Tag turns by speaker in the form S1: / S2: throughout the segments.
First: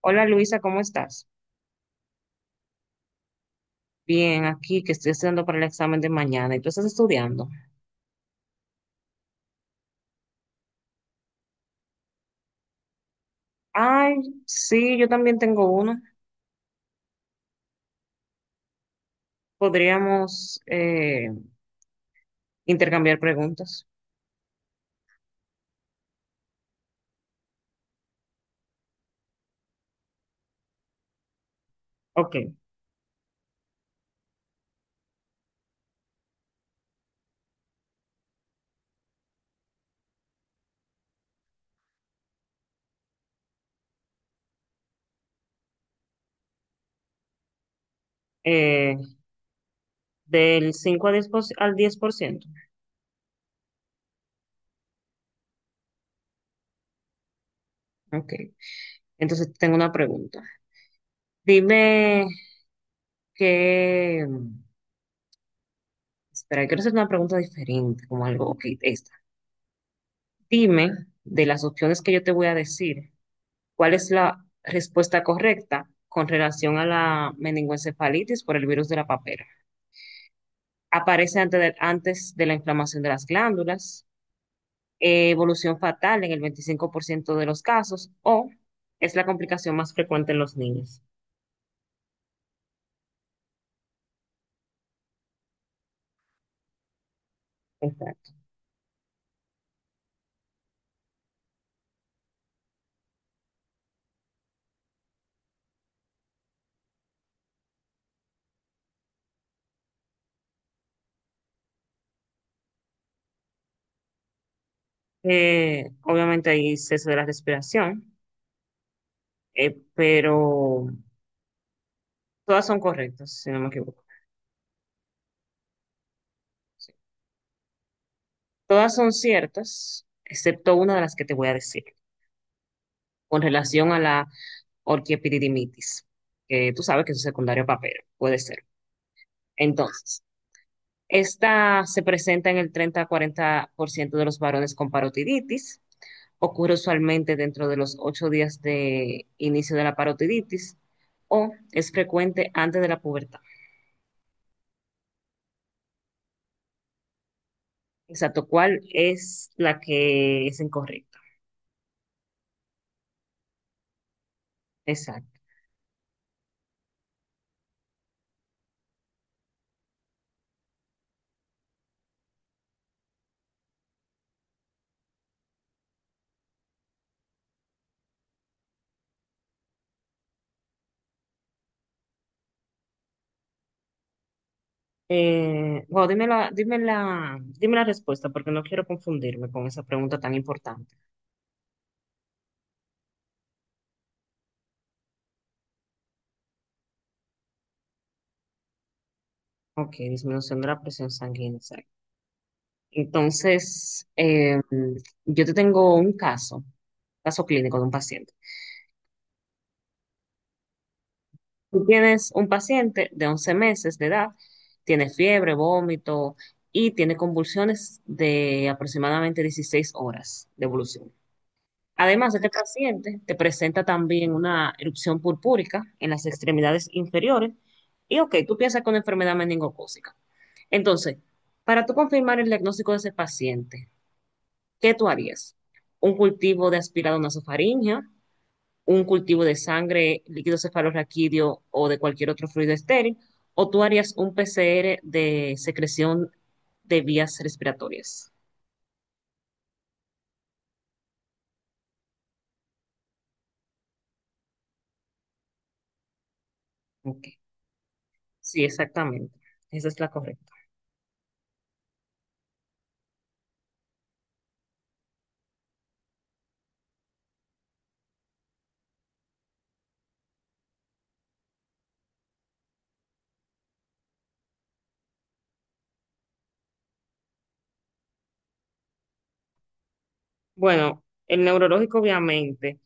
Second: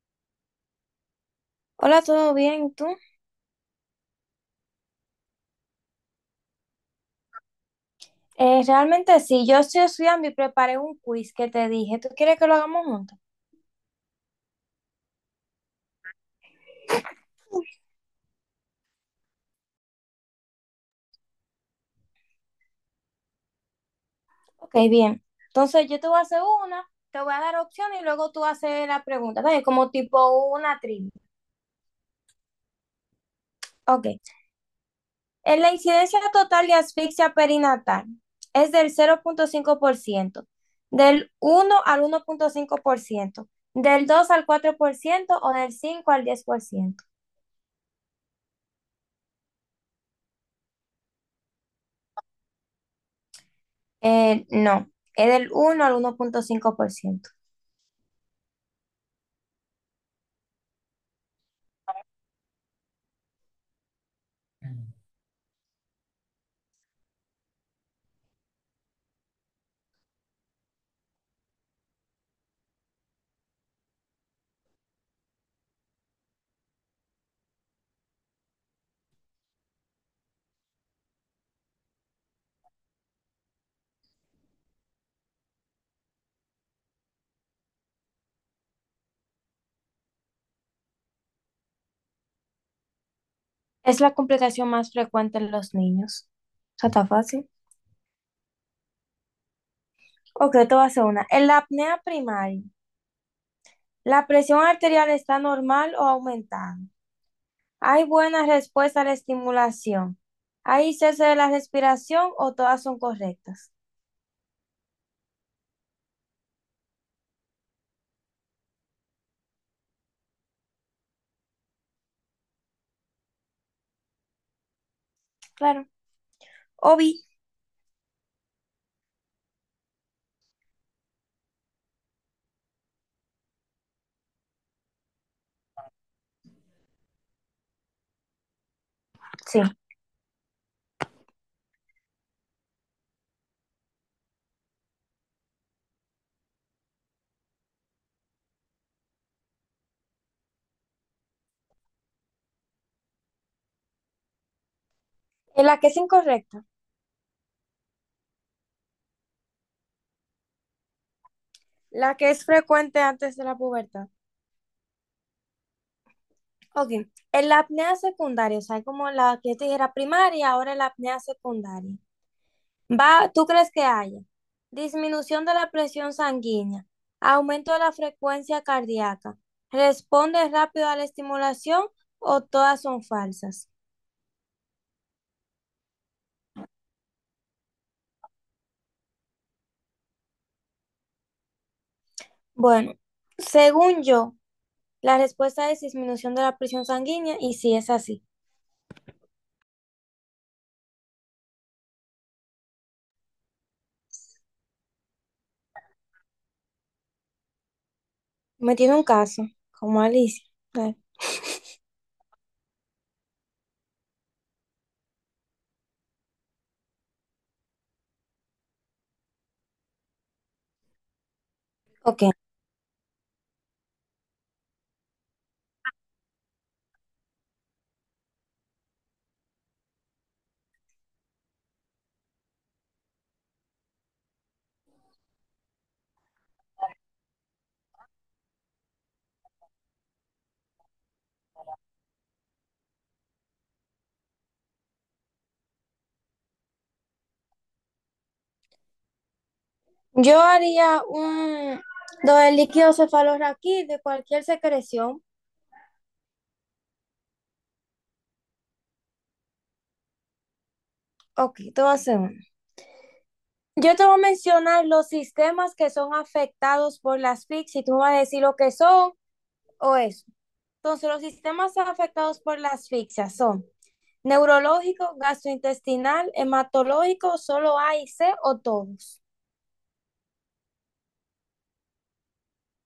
S1: Hola Luisa, ¿cómo estás?
S2: Hola, ¿todo bien? ¿Tú?
S1: Bien, aquí que estoy estudiando para el examen de mañana. ¿Y tú estás estudiando?
S2: Realmente sí, yo estoy estudiando y preparé un quiz que te dije. ¿Tú quieres que lo hagamos juntos?
S1: Ay, sí, yo también tengo uno. Podríamos intercambiar preguntas.
S2: Ok, bien. Entonces yo te voy a hacer una, te voy a dar opciones y luego tú haces la pregunta, ¿vale? Como tipo una trivia.
S1: Ok.
S2: Ok. ¿En la incidencia total de asfixia perinatal es del 0.5%, del 1 al 1.5%, del 2 al 4% o del 5 al 10%?
S1: eh, del 5 a 10 por- al 10%.
S2: No, es del 1 al 1.5%.
S1: Ok. Entonces tengo una pregunta. Dime que... Espera, quiero hacer una pregunta diferente, Ok, esta. Dime de las opciones que yo te voy a decir. ¿Cuál es la respuesta correcta con relación a la meningoencefalitis por el virus de la papera? Aparece antes de la inflamación de las glándulas, evolución fatal en el 25% de los casos o es la complicación más frecuente en los niños.
S2: Es la complicación más frecuente en los niños. Eso está fácil.
S1: Exacto.
S2: Ok, te voy a hacer una. En la apnea primaria, ¿la presión arterial está normal o aumentada? ¿Hay buena respuesta a la estimulación? ¿Hay cese de la respiración o todas son correctas?
S1: Obviamente hay cese de la respiración, pero todas son correctas, si no me equivoco.
S2: Claro.
S1: Sí.
S2: Obi,
S1: Todas son ciertas, excepto una de las que te voy a decir. Con relación a la orquiepididimitis, que tú sabes que es un secundario a papero, puede ser.
S2: sí.
S1: Entonces, esta se presenta en el 30-40% de los varones con parotiditis, ocurre usualmente dentro de los 8 días de inicio de la parotiditis o es frecuente antes de la pubertad.
S2: ¿En la que es incorrecta?
S1: Exacto, ¿cuál es la que es incorrecta?
S2: La que es frecuente antes de la pubertad.
S1: Exacto.
S2: Ok, en la apnea secundaria, o sea, como la que yo te dije era primaria, ahora es la apnea secundaria. Va, ¿tú crees que haya? Disminución de la presión sanguínea, aumento de la frecuencia cardíaca, responde rápido a la estimulación o todas son falsas.
S1: Bueno, dime la respuesta porque no quiero confundirme con esa pregunta tan importante.
S2: Bueno, según yo, la respuesta es disminución de la presión sanguínea y si es así.
S1: Ok, disminución de la presión sanguínea. Exacto. Entonces, yo te tengo un caso, caso clínico de un paciente.
S2: Me tiene un caso, como Alicia. Eh,
S1: Tú tienes un paciente de 11 meses de edad, tiene fiebre, vómito y tiene convulsiones de aproximadamente 16 horas de evolución.
S2: Ok,
S1: Además, este paciente te presenta también una erupción purpúrica en las extremidades inferiores y, ok, tú piensas con enfermedad meningocócica. Entonces, para tú confirmar el diagnóstico de ese paciente, ¿qué tú harías? ¿Un cultivo de aspirado nasofaringea? ¿Un cultivo de sangre, líquido cefalorraquídeo o de cualquier otro fluido estéril? ¿O tú harías un PCR de secreción de vías respiratorias?
S2: yo haría un... Lo del líquido cefalorraquí de cualquier secreción.
S1: Ok. Sí, exactamente. Esa es la correcta.
S2: Ok, te voy a hacer uno. Yo te voy a mencionar los sistemas que son afectados por las asfixia y tú me vas a decir lo que son o eso. Entonces, los sistemas afectados por la asfixia son neurológico, gastrointestinal, hematológico, solo A y C o todos.
S1: Bueno, el neurológico obviamente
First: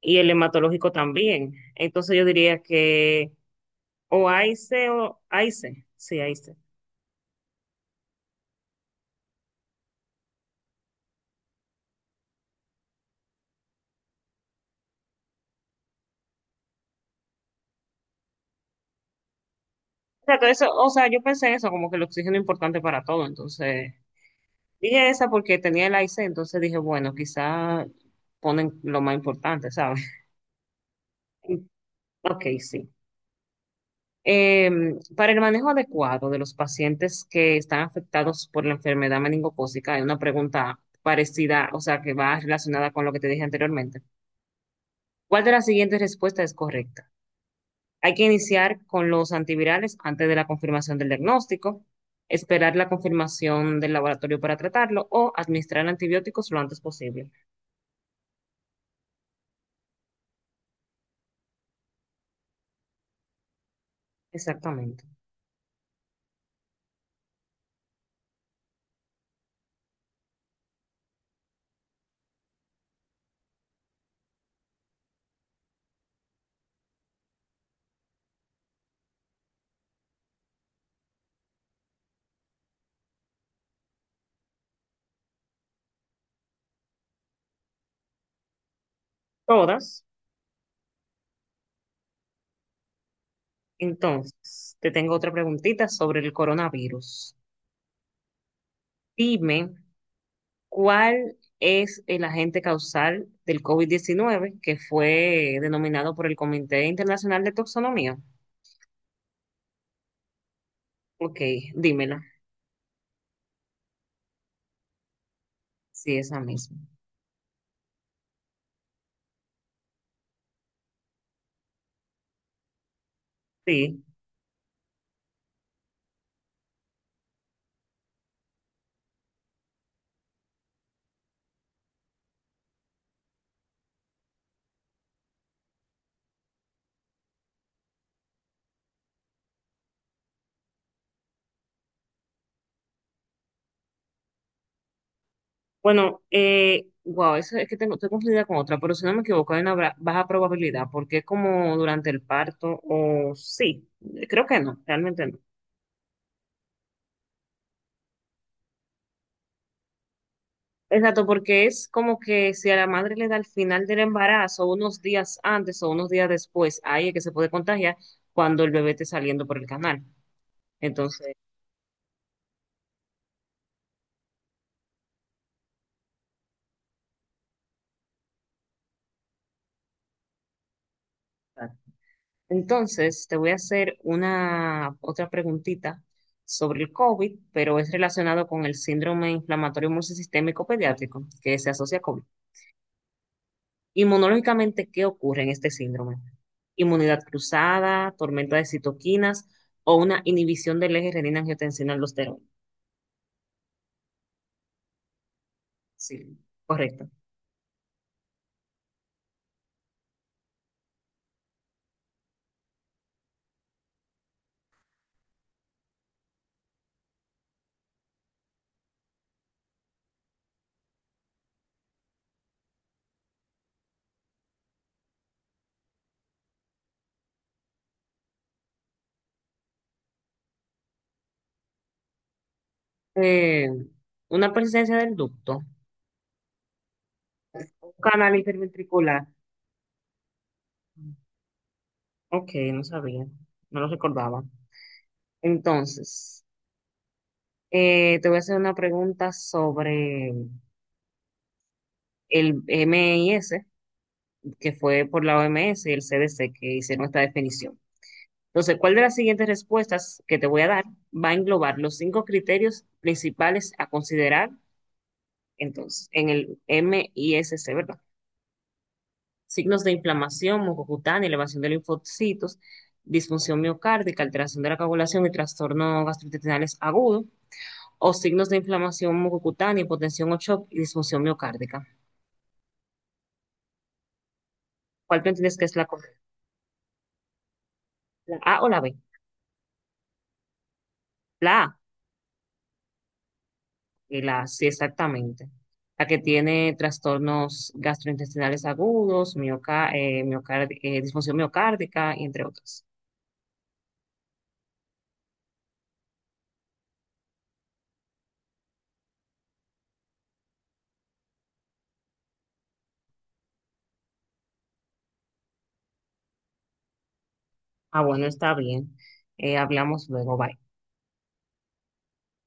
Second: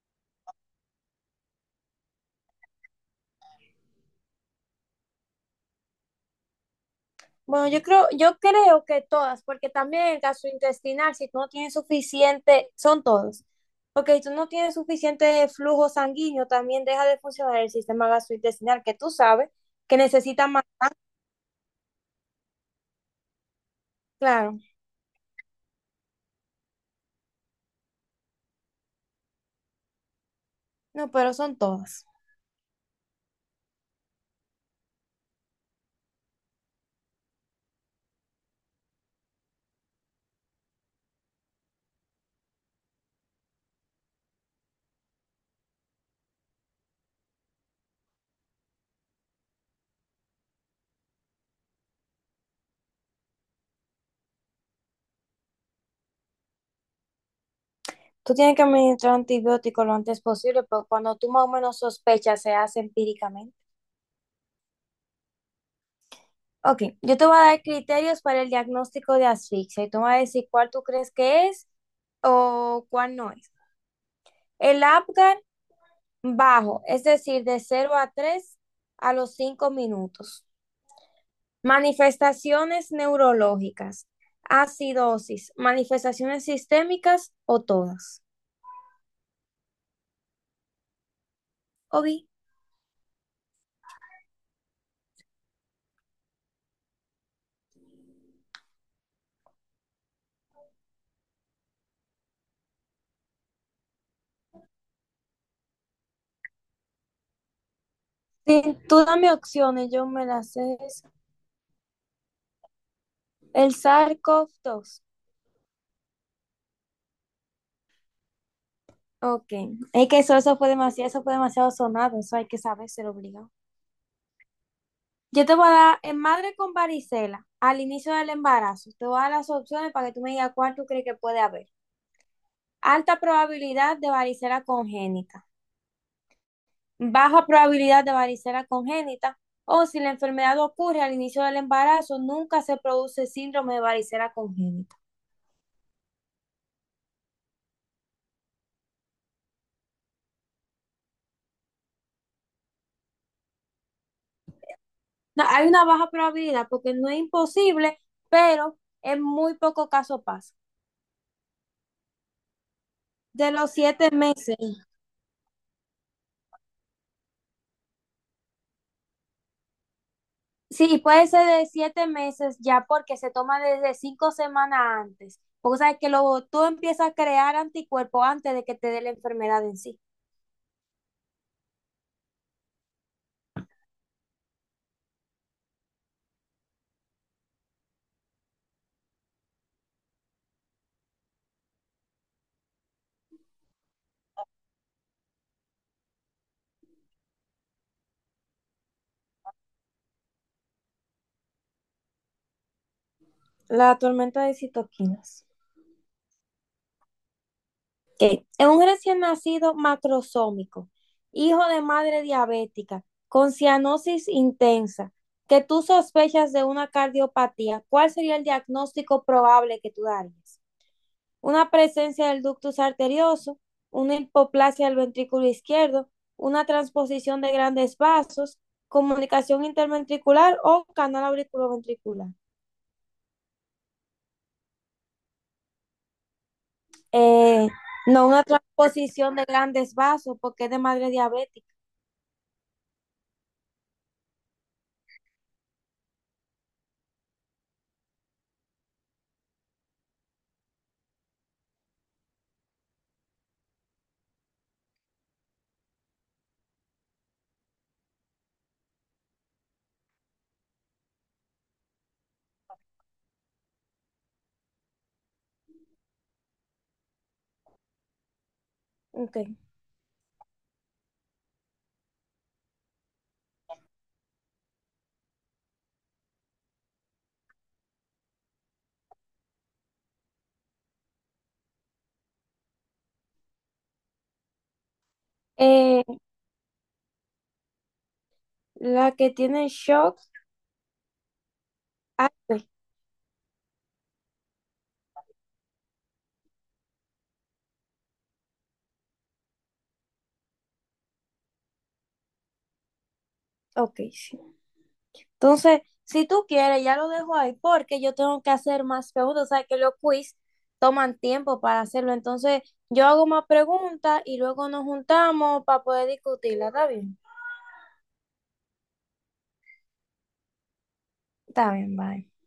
S1: y el hematológico también. Entonces yo diría que o AIC o AIC, sí, AIC.
S2: Bueno, yo creo que todas, porque también el gastrointestinal, si tú no tienes suficiente, son todos. Porque si tú no tienes suficiente flujo sanguíneo, también deja de funcionar el sistema gastrointestinal, que tú sabes que
S1: Exacto,
S2: necesita más.
S1: eso, o sea, yo pensé en eso, como que el oxígeno es importante para todo, entonces
S2: Claro,
S1: dije esa porque tenía el IC, entonces dije, bueno, quizá ponen lo más importante, ¿sabes?
S2: no, pero son todas.
S1: Ok, sí. Eh, para el manejo adecuado de los pacientes que están afectados por la enfermedad meningocócica, hay una pregunta parecida, o sea, que va relacionada con lo que te dije anteriormente. ¿Cuál de las siguientes respuestas es correcta? Hay que iniciar con los antivirales antes de la confirmación del diagnóstico, esperar la confirmación del laboratorio para tratarlo o administrar antibióticos lo antes posible.
S2: Tú tienes que administrar antibióticos lo antes posible, pero cuando tú más o menos sospechas, se hace empíricamente.
S1: Exactamente.
S2: Ok, yo te voy a dar criterios para el diagnóstico de asfixia y tú me vas a decir cuál tú crees que es o cuál no es. El Apgar bajo, es decir, de 0 a 3 a los 5 minutos. Manifestaciones neurológicas, acidosis, manifestaciones sistémicas o todas.
S1: Todas.
S2: Obi,
S1: Entonces, te tengo otra preguntita sobre el coronavirus. Dime, ¿cuál es el agente causal del COVID diecinueve que fue denominado por el Comité Internacional de Toxonomía?
S2: sí, tú dame opciones, yo me las sé.
S1: Ok, dímela.
S2: El Sarkov 2.
S1: Sí, esa misma.
S2: Ok. Es que eso fue demasiado, eso fue demasiado sonado. Eso hay que saber, se lo obligado.
S1: Sí.
S2: Yo te voy a dar en madre con varicela al inicio del embarazo. Te voy a dar las opciones para que tú me digas cuál tú crees que puede haber. Alta probabilidad de varicela congénita, baja probabilidad de varicela congénita, o si la enfermedad ocurre al inicio del embarazo, nunca se produce síndrome de varicela congénita.
S1: Bueno, wow, eso es que tengo, estoy confundida con otra, pero si no me equivoco, hay una baja probabilidad, porque es como durante el parto, o sí, creo que no, realmente no.
S2: No, hay una baja probabilidad porque no es imposible, pero en muy poco caso pasa.
S1: Exacto, porque es como que si a la madre le da al
S2: De los
S1: final del
S2: 7 meses.
S1: embarazo, unos días antes o unos días después, ahí es que se puede contagiar cuando el bebé esté saliendo por el canal.
S2: Sí, puede
S1: Entonces.
S2: ser de 7 meses ya porque se toma desde 5 semanas antes. Porque sabes que lo, tú empiezas a crear anticuerpos antes de que te dé la enfermedad en sí.
S1: Exacto. Entonces te voy a hacer una otra preguntita sobre el COVID, pero es relacionado con el síndrome inflamatorio multisistémico pediátrico que se asocia a COVID. Inmunológicamente, ¿qué ocurre en este síndrome? Inmunidad cruzada, tormenta de citoquinas o una inhibición del eje renina-angiotensina-aldosterona.
S2: La tormenta de citoquinas.
S1: Sí, correcto.
S2: Ok. Es un recién nacido macrosómico, hijo de madre diabética, con cianosis intensa, que tú sospechas de una cardiopatía. ¿Cuál sería el diagnóstico probable que tú darías? Una presencia del ductus arterioso, una hipoplasia del ventrículo izquierdo, una transposición de grandes vasos, comunicación interventricular o canal auriculoventricular.
S1: Eh, una presencia del ducto,
S2: Eh, no,
S1: canal
S2: una
S1: interventricular.
S2: transposición de grandes vasos porque es de madre diabética.
S1: Ok, no sabía, no lo recordaba. Entonces, te voy a hacer una pregunta sobre el MIS, que fue por la OMS y el CDC que hicieron esta definición. Entonces, ¿cuál de las siguientes respuestas que te voy a dar va a englobar los cinco criterios principales a considerar entonces en el MISC, ¿verdad?
S2: Okay.
S1: Signos de inflamación, mucocutánea, elevación de linfocitos, disfunción miocárdica, alteración de la coagulación y trastorno gastrointestinales agudo, o signos de inflamación mucocutánea, hipotensión o shock y disfunción miocárdica. ¿Cuál tú entiendes que es la
S2: Eh,
S1: correcta? ¿La A o la B?
S2: la que tiene shock.
S1: La A
S2: Ah, ok,
S1: y la A, sí, exactamente. La que tiene trastornos gastrointestinales agudos, disfunción miocárdica, entre otros.
S2: ok, sí. Entonces, si tú quieres, ya lo dejo ahí porque yo tengo que hacer más preguntas. O sea, que los quiz toman tiempo para hacerlo. Entonces, yo hago más preguntas y luego nos juntamos para poder discutirla. ¿Está bien?
S1: Ah, bueno, está bien. Hablamos luego. Bye.
S2: Está bien, bye.